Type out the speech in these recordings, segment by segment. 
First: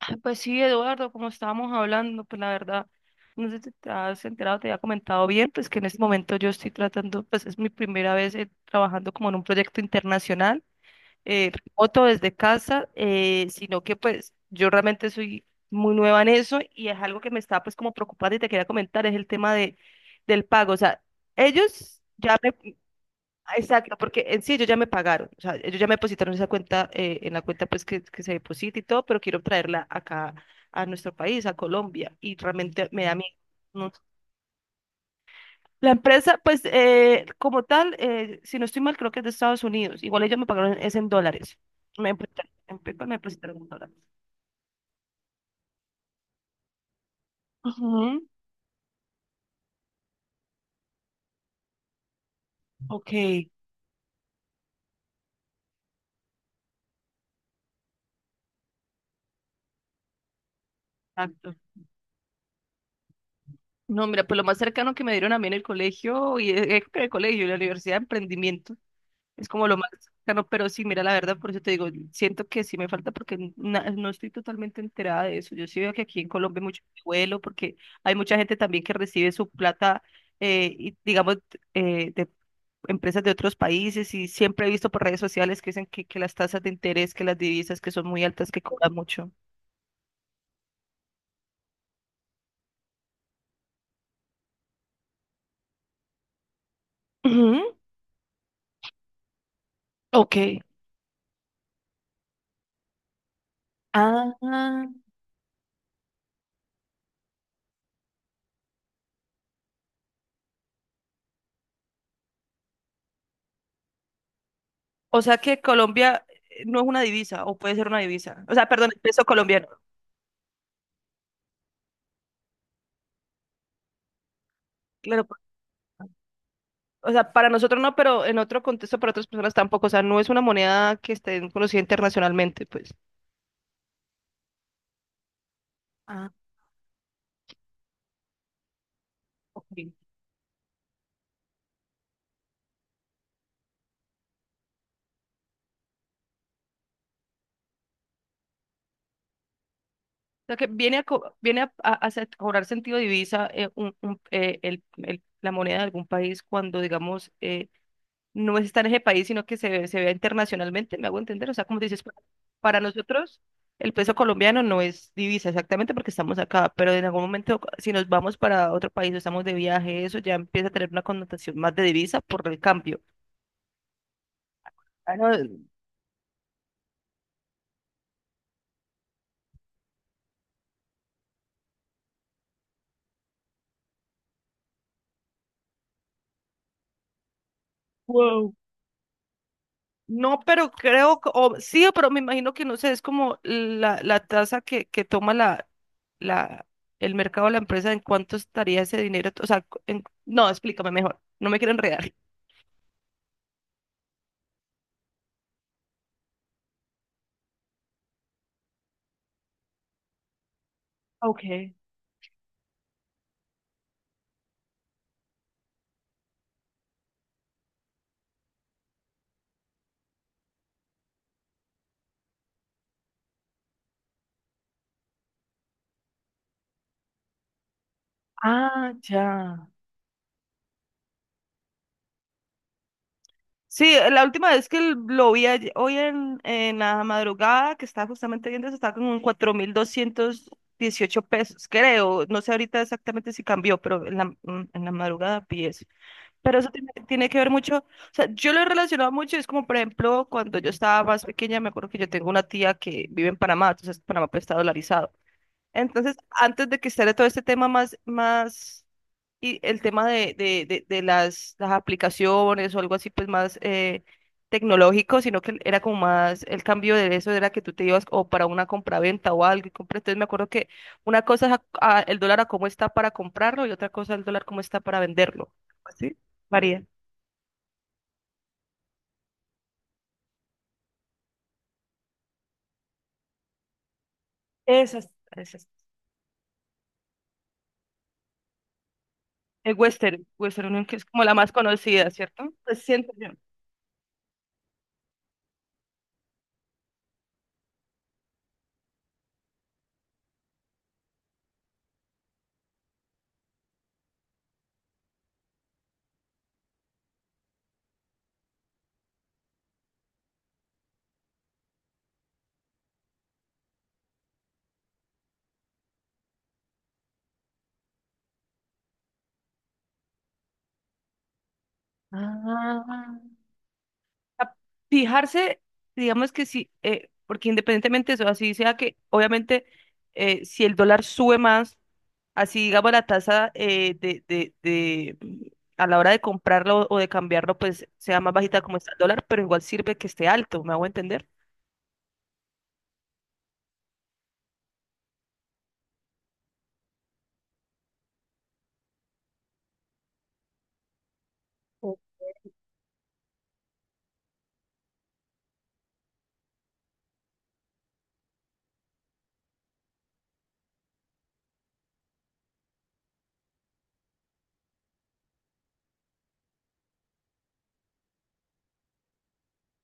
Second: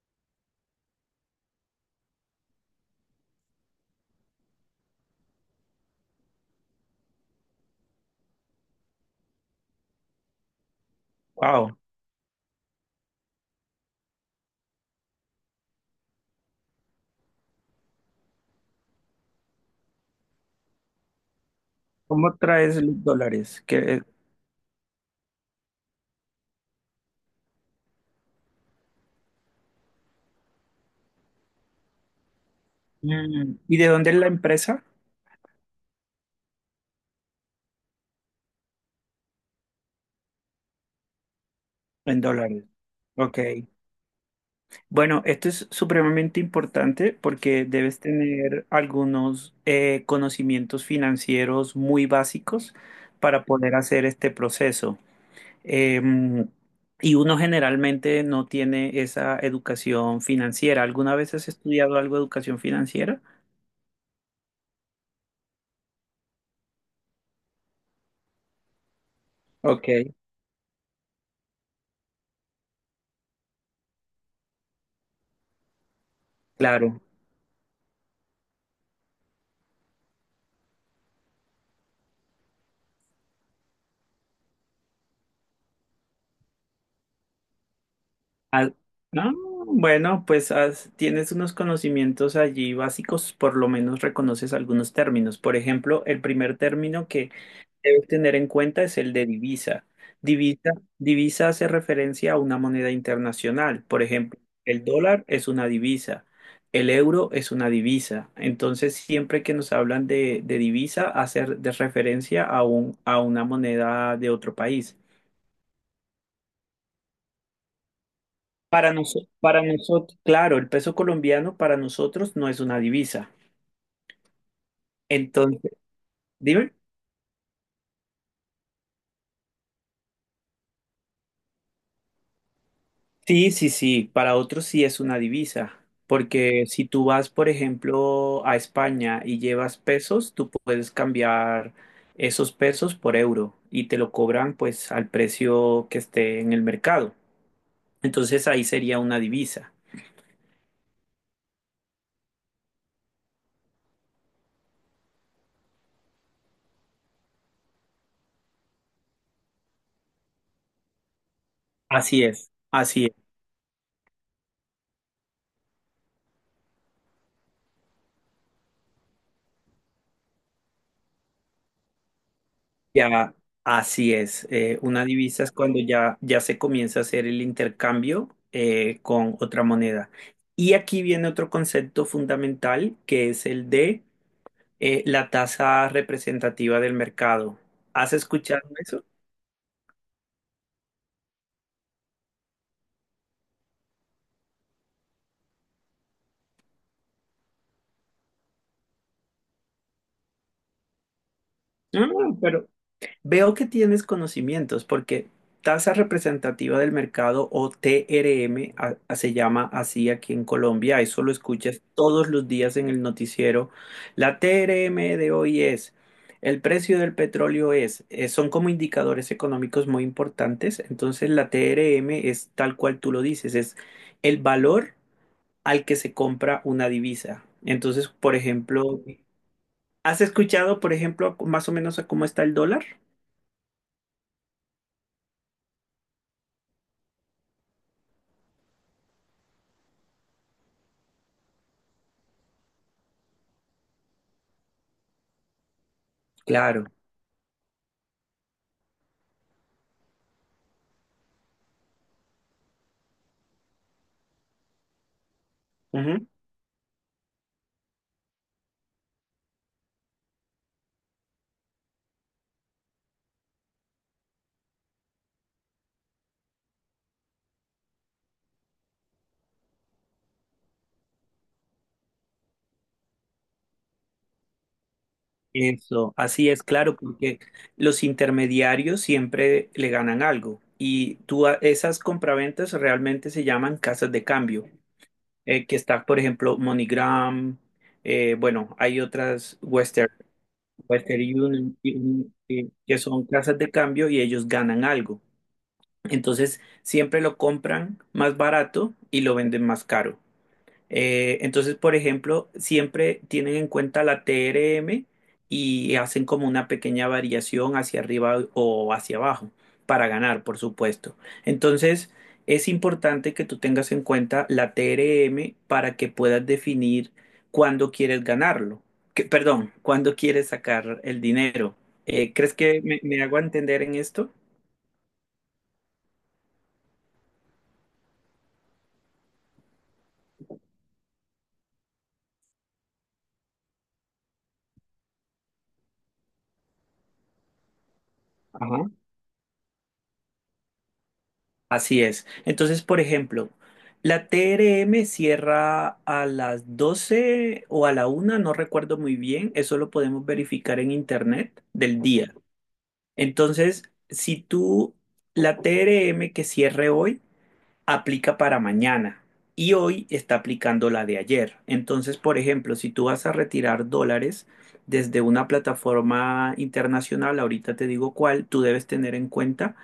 Ah, pues sí, Eduardo, como estábamos hablando, pues la verdad, no sé si te has enterado, te había comentado bien, pues que en este momento yo estoy tratando, pues es mi primera vez, trabajando como en un proyecto internacional, eh, Wow. remoto desde casa, sino que pues yo realmente soy muy nueva en eso y es algo que me está pues como preocupando y te quería comentar, es el tema de, del pago. O sea, ellos ¿Cómo ya traes los dólares? exacto, porque en sí ellos ya me pagaron, o sea, ellos ya me depositaron esa cuenta, en la cuenta pues que se deposita y todo, pero quiero traerla acá a nuestro país, a Colombia, y realmente me da miedo. ¿Y de ¿No? dónde es la empresa? La empresa, pues como tal, si no estoy mal, creo que es de Estados Unidos, igual ellos me pagaron es en dólares, me En depositaron, dólares. en PayPal me Ok. depositaron en dólares. Bueno, esto es supremamente importante porque debes Ujú, tener algunos conocimientos financieros muy básicos ok, para poder hacer este proceso. Em, y uno generalmente no tiene esa educación financiera. ¿Alguna vez has exacto. estudiado algo de educación financiera? No, mira, pues lo más cercano que me dieron a mí en el colegio, y creo que en el colegio, en la universidad de emprendimiento, es como lo Ok, más cercano, pero sí, mira, la verdad, por eso te digo, siento que sí me falta porque no estoy totalmente enterada de eso. Yo sí veo que aquí en Colombia hay mucho claro. vuelo, porque hay mucha gente también que recibe su plata, y, digamos, de empresas de otros países y siempre he visto por redes sociales que dicen que las tasas de interés, que las divisas que son muy altas, que Ah, cobran mucho. ah, bueno, pues tienes unos conocimientos allí básicos, por lo menos reconoces algunos términos. Por ejemplo, el primer término que Ujú, debes tener en cuenta es el de divisa. ok. Divisa, divisa hace referencia a una moneda internacional. Por Ah, ejemplo, el dólar es una divisa, el euro es una divisa. Entonces, siempre que nos hablan de divisa, hace de referencia a un, a una moneda de otro país. o sea que Colombia no es una divisa, o puede ser una divisa. O sea, perdón, el peso Para colombiano. nosotros, claro, el peso colombiano para nosotros no es una divisa. Claro, Entonces, dime. o sea, para nosotros no, pero en otro contexto para otras personas tampoco. O sea, no es una moneda que esté conocida internacionalmente, pues. Sí, sí, sí, para otros sí es una divisa, Ah, porque si tú vas, por ejemplo, a España y ok. llevas pesos, tú puedes cambiar esos pesos por euro y te lo cobran pues al precio que esté en el mercado. Entonces ahí sería una divisa. O sea, que viene a, cobrar sentido divisa, la moneda de algún país cuando, digamos, no está en ese país, sino que se vea internacionalmente, ¿me hago entender? O sea, como dices, Así es, para así es. nosotros el peso colombiano no es divisa exactamente porque estamos acá, pero en algún momento si nos vamos para otro país o estamos de viaje, eso ya empieza a tener una connotación más de divisa por el cambio. Ya, así es. Una Ah, no, divisa es cuando ya se comienza a hacer el intercambio con otra moneda. Y aquí viene otro concepto fundamental que es el de la tasa representativa del mercado. ¿Has wow. escuchado eso? No, pero creo, o, sí, pero me imagino que no sé, es como la tasa que toma la, el mercado, la empresa, en cuánto estaría ese dinero. O sea, no, explícame mejor, no me quiero No, enredar. no, pero veo que tienes conocimientos porque tasa representativa del mercado o TRM se llama así aquí en Colombia, eso lo Okay. escuchas todos los días en el noticiero. La TRM de hoy es, el precio del petróleo es, son como indicadores económicos muy importantes, entonces la TRM es tal cual tú lo dices, es el valor al que se compra una divisa. Entonces, por Ah, ejemplo, ya. ¿has escuchado, por ejemplo, más o menos a cómo está el dólar? Sí, la última vez que lo vi ayer, hoy en la madrugada, que estaba justamente viendo eso, estaba como en 4.218 pesos, creo. No sé ahorita exactamente si cambió, pero en la madrugada vi eso. Pero eso Claro. tiene, tiene que ver mucho, o sea, yo lo he relacionado mucho, es como por ejemplo cuando yo estaba más pequeña, me acuerdo que yo tengo una tía que vive en Panamá, entonces Panamá pues está dolarizado. Entonces, Ujú. antes de que esté todo este tema y el tema de las aplicaciones o algo así, pues más tecnológico, sino que era como más, el cambio de eso era que tú te ibas o para una compraventa o algo y compras. Entonces me acuerdo que una cosa es el dólar a cómo está para comprarlo y otra cosa el dólar cómo está para venderlo. Eso, ¿Así? así es, María, claro, porque los intermediarios siempre le ganan algo y tú a- esas compraventas realmente se llaman casas de cambio, esas, esas. que está, por ejemplo, MoneyGram, bueno, hay otras El Western, Western, Western Union, que es Western como la más Union conocida, ¿cierto? Pues que siento son yo. casas de cambio y ellos ganan algo. Entonces, siempre lo compran más barato y lo venden más caro. Entonces, por ejemplo, siempre tienen en cuenta la TRM y hacen como una pequeña variación hacia arriba o hacia abajo para ganar, por supuesto. Entonces, es importante que tú tengas en cuenta la TRM para que puedas definir cuándo quieres ganarlo. Perdón, cuándo quieres sacar el dinero. ¿Crees que me, Ah, me hago entender en esto? a fijarse, digamos que sí, porque independientemente de eso, así sea que obviamente si el dólar sube más, así digamos la tasa a la hora de comprarlo o de cambiarlo, pues sea más bajita como Ajá. está el dólar, pero igual sirve que esté alto, ¿me hago entender? Así es. Entonces, por ejemplo, la TRM cierra a las 12 o a la 1, no recuerdo muy bien, eso lo podemos verificar en internet del día. Entonces, si tú, la TRM que cierre hoy aplica para mañana y hoy está aplicando la de ayer. Entonces, por ejemplo, si tú vas a retirar dólares desde una plataforma internacional, ahorita te digo cuál, tú debes tener en cuenta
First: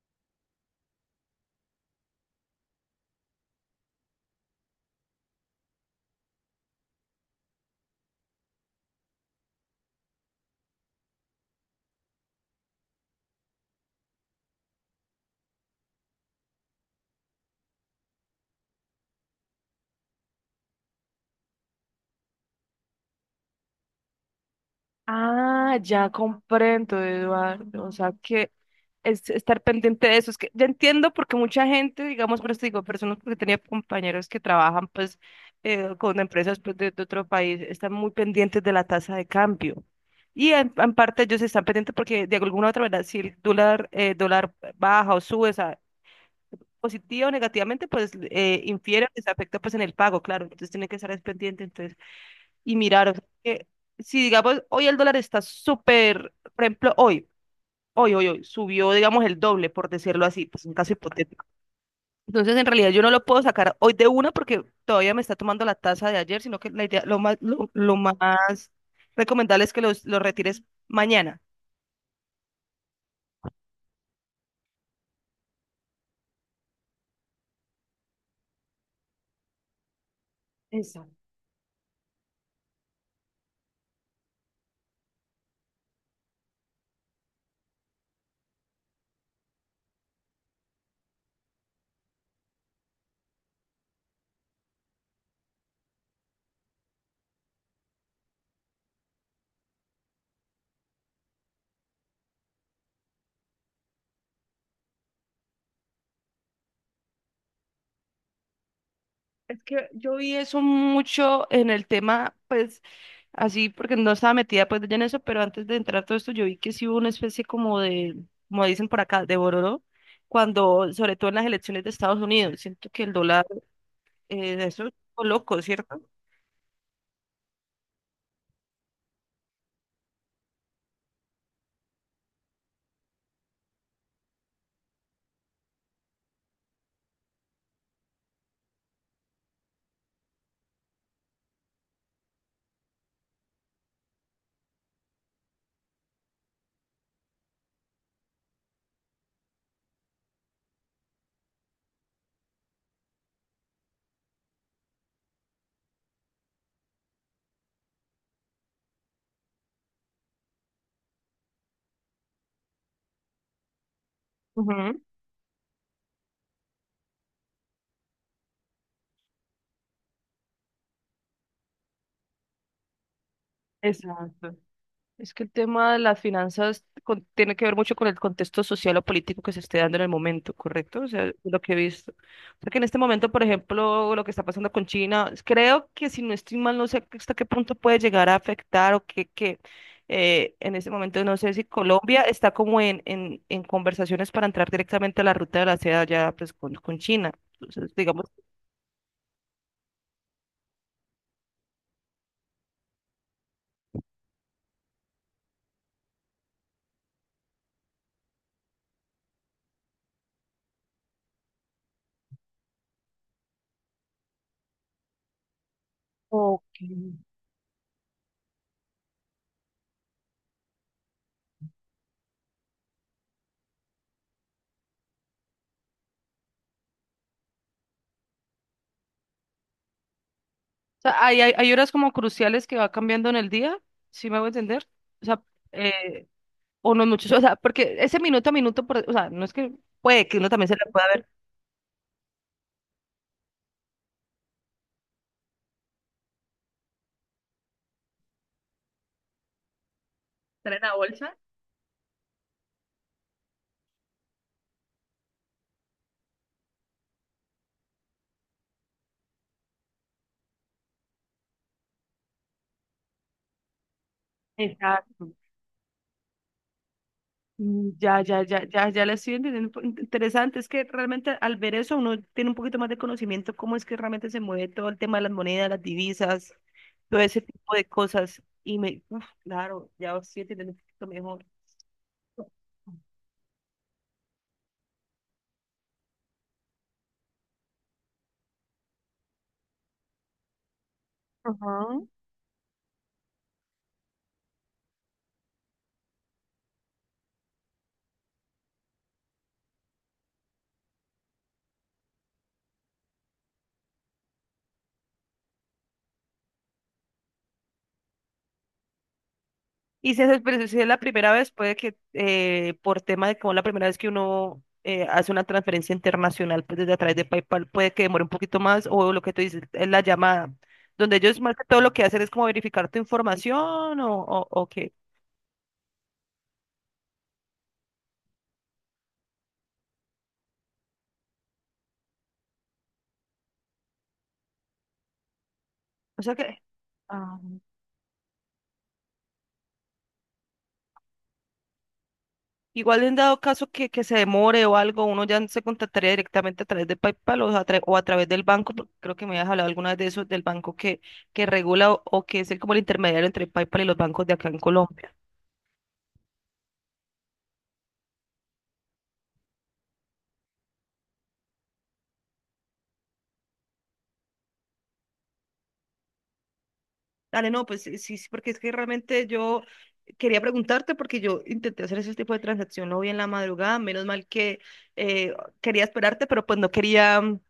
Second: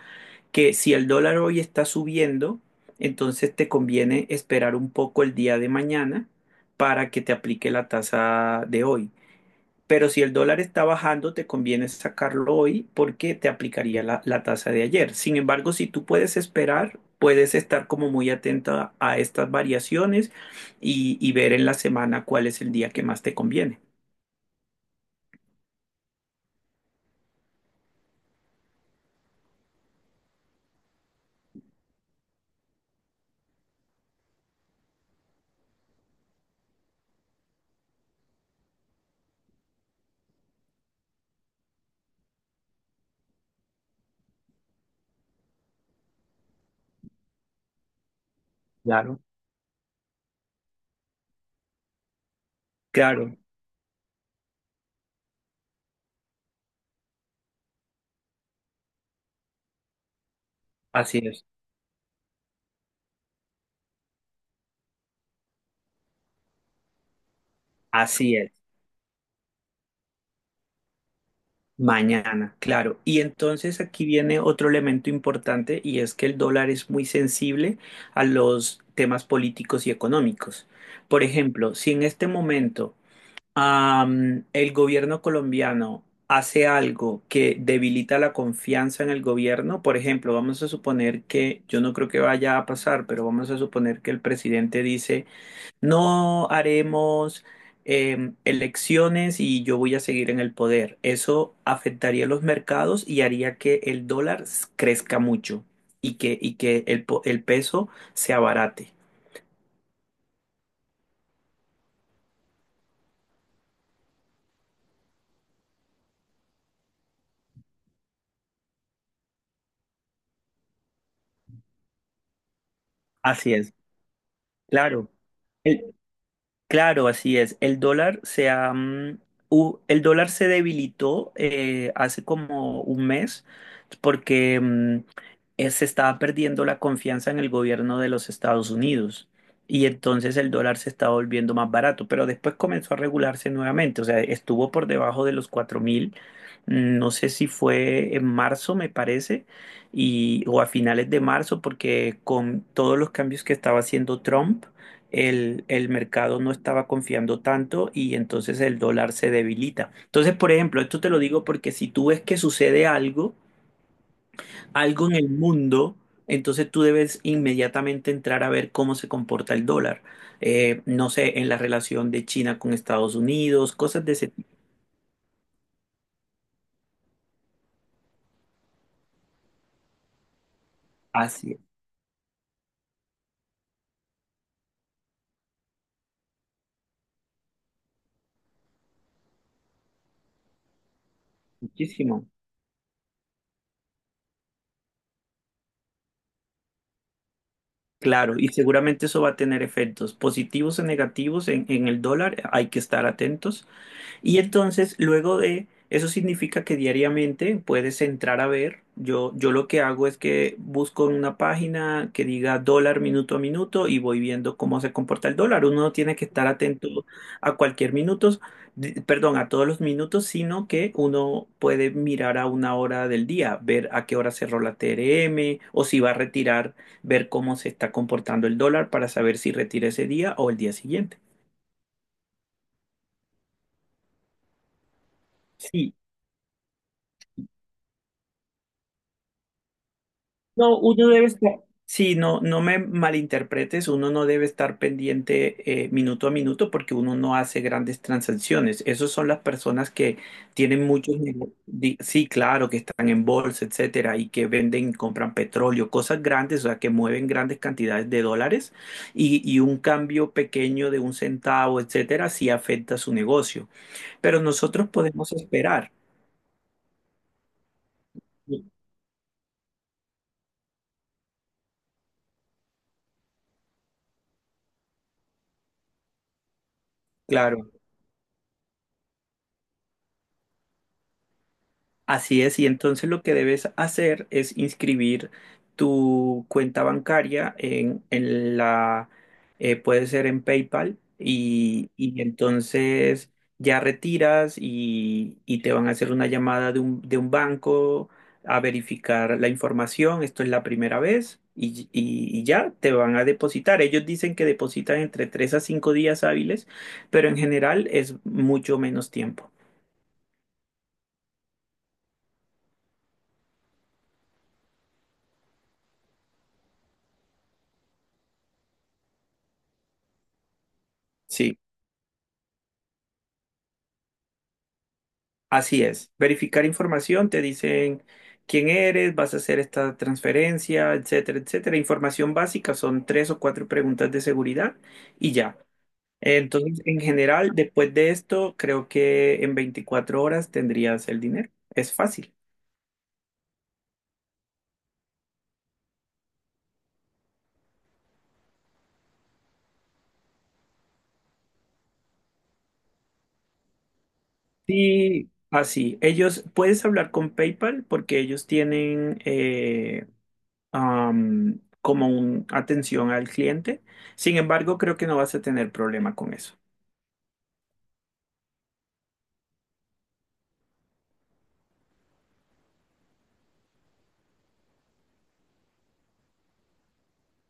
que si el dólar hoy está subiendo, entonces te conviene esperar un poco el día de mañana para que te aplique la tasa de hoy. Pero si el dólar está bajando, te conviene sacarlo hoy porque te aplicaría la, la tasa de ayer. Sin embargo, si tú puedes esperar, puedes estar como muy atenta a estas variaciones y ver en la semana cuál es el día que más te conviene. Ah, ya comprendo, Eduardo. O sea, que es estar pendiente de eso. Es que ya entiendo porque mucha gente, digamos, por eso digo, personas porque tenía compañeros que trabajan pues con empresas pues, de otro país, están muy pendientes de la tasa de cambio. Y en parte ellos están pendientes porque de alguna u otra manera, si el dólar, dólar baja o sube, o sea, positiva o negativamente, pues infiere, Claro. les afecta pues en el pago, claro. Entonces tienen que estar pendientes y mirar, o sea, Claro, que si digamos, hoy el dólar está súper, por ejemplo, subió, digamos, el doble, por decirlo así, pues un caso así es. hipotético. Entonces, en realidad, yo no lo puedo sacar hoy de una porque todavía me está tomando la tasa de ayer, sino que la idea, lo Así es. más recomendable es que los retires mañana. Mañana, claro. Y entonces aquí viene otro elemento importante y es que el dólar es muy sensible a los temas políticos y económicos. Exacto. Por ejemplo, si en este momento el gobierno colombiano hace algo que debilita la confianza en el gobierno, por ejemplo, vamos a suponer que, yo no creo que vaya a pasar, pero vamos a suponer que el presidente dice no haremos elecciones y yo voy a seguir en el poder. Eso afectaría los mercados y haría que el dólar crezca mucho y que, el peso se abarate. Es que yo vi eso mucho en el tema, pues, así porque no estaba metida pues ya en eso, pero antes de entrar todo esto yo vi que sí hubo una especie como de, como dicen por acá, de bororo, cuando, sobre todo en las elecciones de Estados Unidos, siento que el dólar, Así es, eso es claro. loco, El- ¿cierto? Claro, así es. El dólar se ha, mm, hu- el dólar se debilitó hace como un mes porque se estaba perdiendo la confianza en el gobierno de los Estados Unidos y entonces el dólar se estaba volviendo más barato, pero después comenzó a regularse nuevamente, o sea, estuvo por debajo de los 4.000, no sé si fue en marzo, me parece, y, o a finales de marzo, porque con todos los cambios que estaba haciendo Trump, el mercado no estaba confiando tanto y entonces el dólar se debilita. Entonces, por ejemplo, esto te lo digo porque si tú ves que sucede algo, Ujú, algo en el mundo, entonces tú debes inmediatamente entrar a ver cómo se comporta el dólar. No sé, en la relación de China con Estados Unidos, cosas de ese tipo. exacto. Es que el tema de las finanzas tiene que ver mucho con el contexto social o político que se esté dando en el momento, ¿correcto? O sea, Así es, lo que he visto. Porque en este momento, por ejemplo, lo que está pasando con China, creo que si no estoy mal, no sé hasta qué punto puede llegar a afectar o que en este momento no sé si Colombia muchísimo. está como en, en conversaciones para entrar directamente a la ruta de la seda ya pues con China. Entonces, digamos, Claro, y seguramente eso va a tener efectos positivos o negativos en el dólar, hay que estar atentos. Y entonces, luego de eso significa que diariamente puedes entrar a ver. Yo lo que hago es que busco en una página que diga dólar minuto a minuto y voy viendo cómo se comporta el dólar. Uno no tiene que estar ok. atento a cualquier minuto, perdón, a todos los minutos, sino que uno puede mirar a una hora del día, ver a qué hora cerró la TRM o si va a retirar, ver cómo se está comportando el dólar para saber si retira ese día o el día O siguiente. sea, hay horas como cruciales que va cambiando en el día, ¿sí me voy a entender? O sea, Sí, o los muchachos, o sea, porque ese minuto a minuto, o sea, no es que puede que uno también se no, la pueda uno debe ver. estar, sí, no, no me malinterpretes, uno no debe estar pendiente minuto a minuto porque uno no hace grandes transacciones. Esas son las personas que Traen tienen la muchos bolsa. negocios, sí, claro, que están en bolsa, etcétera, y que venden, y compran petróleo, cosas grandes, o sea, que mueven grandes cantidades de dólares y un cambio pequeño de un centavo, etcétera, sí afecta su negocio. Pero nosotros podemos Exacto. esperar, Ya, ya, ya, ya, ya la estoy entendiendo. Interesante, es que realmente al ver eso uno tiene un poquito más de conocimiento cómo es que realmente se mueve todo el tema de las monedas, las divisas, todo ese claro. tipo de cosas. Y me, uf, claro, ya estoy entendiendo un poquito mejor. Así es, y entonces lo que debes hacer es inscribir tu cuenta bancaria en la, puede ser en PayPal, y, Ajá. y entonces ya retiras y te van a hacer una llamada de un banco a verificar la información. Esto es la primera vez y ya te van a depositar. Ellos dicen que depositan entre 3 a 5 días hábiles, pero en general es mucho menos tiempo. Y si es, pero si es la primera vez, puede que por tema de como la primera vez que uno hace una transferencia internacional pues desde a través de PayPal, puede que demore un poquito más o lo que tú dices es la llamada, donde ellos más Sí. que todo lo que hacen es como verificar tu información o qué. Así es, verificar información, te dicen quién eres, vas a hacer esta transferencia, etcétera, etcétera. Información básica, son tres o cuatro preguntas de seguridad y ya. O sea que Entonces, en ah, general, después de esto, creo que en 24 horas tendrías el dinero. Es fácil. igual en dado caso que se demore o algo, uno ya se contactaría directamente a través de PayPal o a, o a través del banco, porque creo que me habías hablado alguna vez de eso, del banco que regula o que es el, como el intermediario entre PayPal y los bancos de acá en Colombia. Sí, así. Ellos, puedes hablar con PayPal porque ellos tienen como un atención al cliente. Sin embargo, creo que no vas a tener problema con eso. Dale, no, pues sí, sí, sí, porque es que realmente yo quería preguntarte porque yo intenté hacer ese tipo de transacción hoy en la madrugada, menos mal que eh, quería esperarte, pero pues no quería, mm,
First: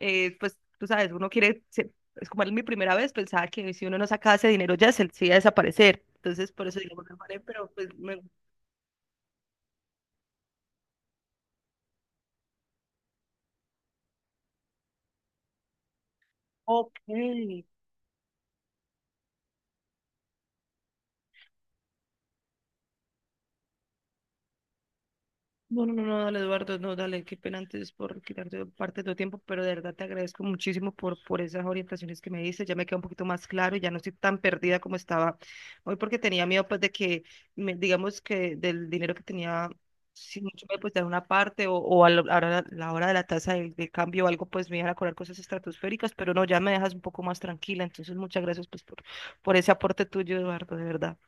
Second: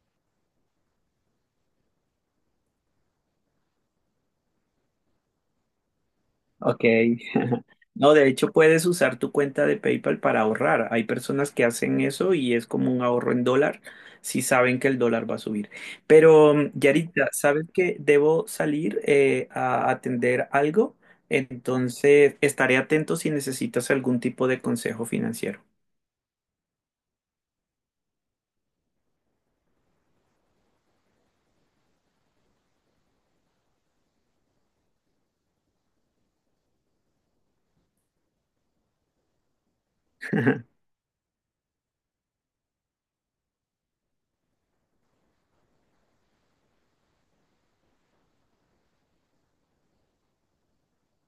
eh, pues tú sabes, uno quiere, es como era mi primera vez, pensaba que si uno no sacaba ese dinero ya se iba a desaparecer, entonces por eso Ok. digo, bueno, vale, pero pues, No, me, de hecho puedes usar tu cuenta de PayPal para ahorrar. Hay personas que hacen eso y es como un ahorro en dólar si saben que el dólar va a subir. Pero, ok, Yaritza, ¿sabes que debo salir a atender algo? Entonces, estaré atento si necesitas algún tipo de consejo financiero. no, no, no, no, dale, Eduardo, no, dale, qué pena antes por quitarte parte de tu tiempo, pero de verdad te agradezco muchísimo por esas orientaciones que me diste, ya me queda un poquito más claro, ya no estoy tan perdida como estaba hoy porque tenía miedo pues de que, digamos que del dinero que tenía, si mucho me pues dar una parte o a la la hora de la tasa de cambio o algo, pues me iban a cobrar cosas estratosféricas, pero no, ya me dejas un poco más tranquila, entonces muchas gracias pues por ese aporte tuyo, Eduardo, de verdad.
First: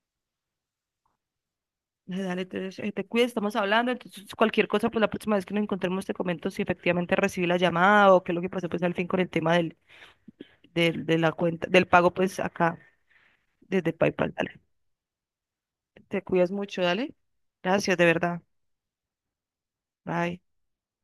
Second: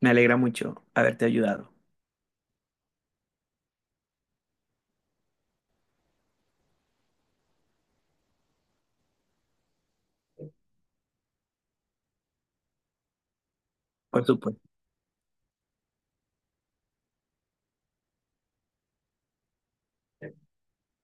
Me alegra mucho haberte ayudado, Dale, dale, entonces te cuides, estamos hablando, entonces cualquier cosa, pues la próxima vez que nos encontremos te comento si efectivamente recibí la llamada o qué es lo que pasó pues al fin con el tema de la cuenta, del pago pues acá desde por PayPal, dale. supuesto. Te cuidas mucho, dale. Gracias, de verdad. Bye.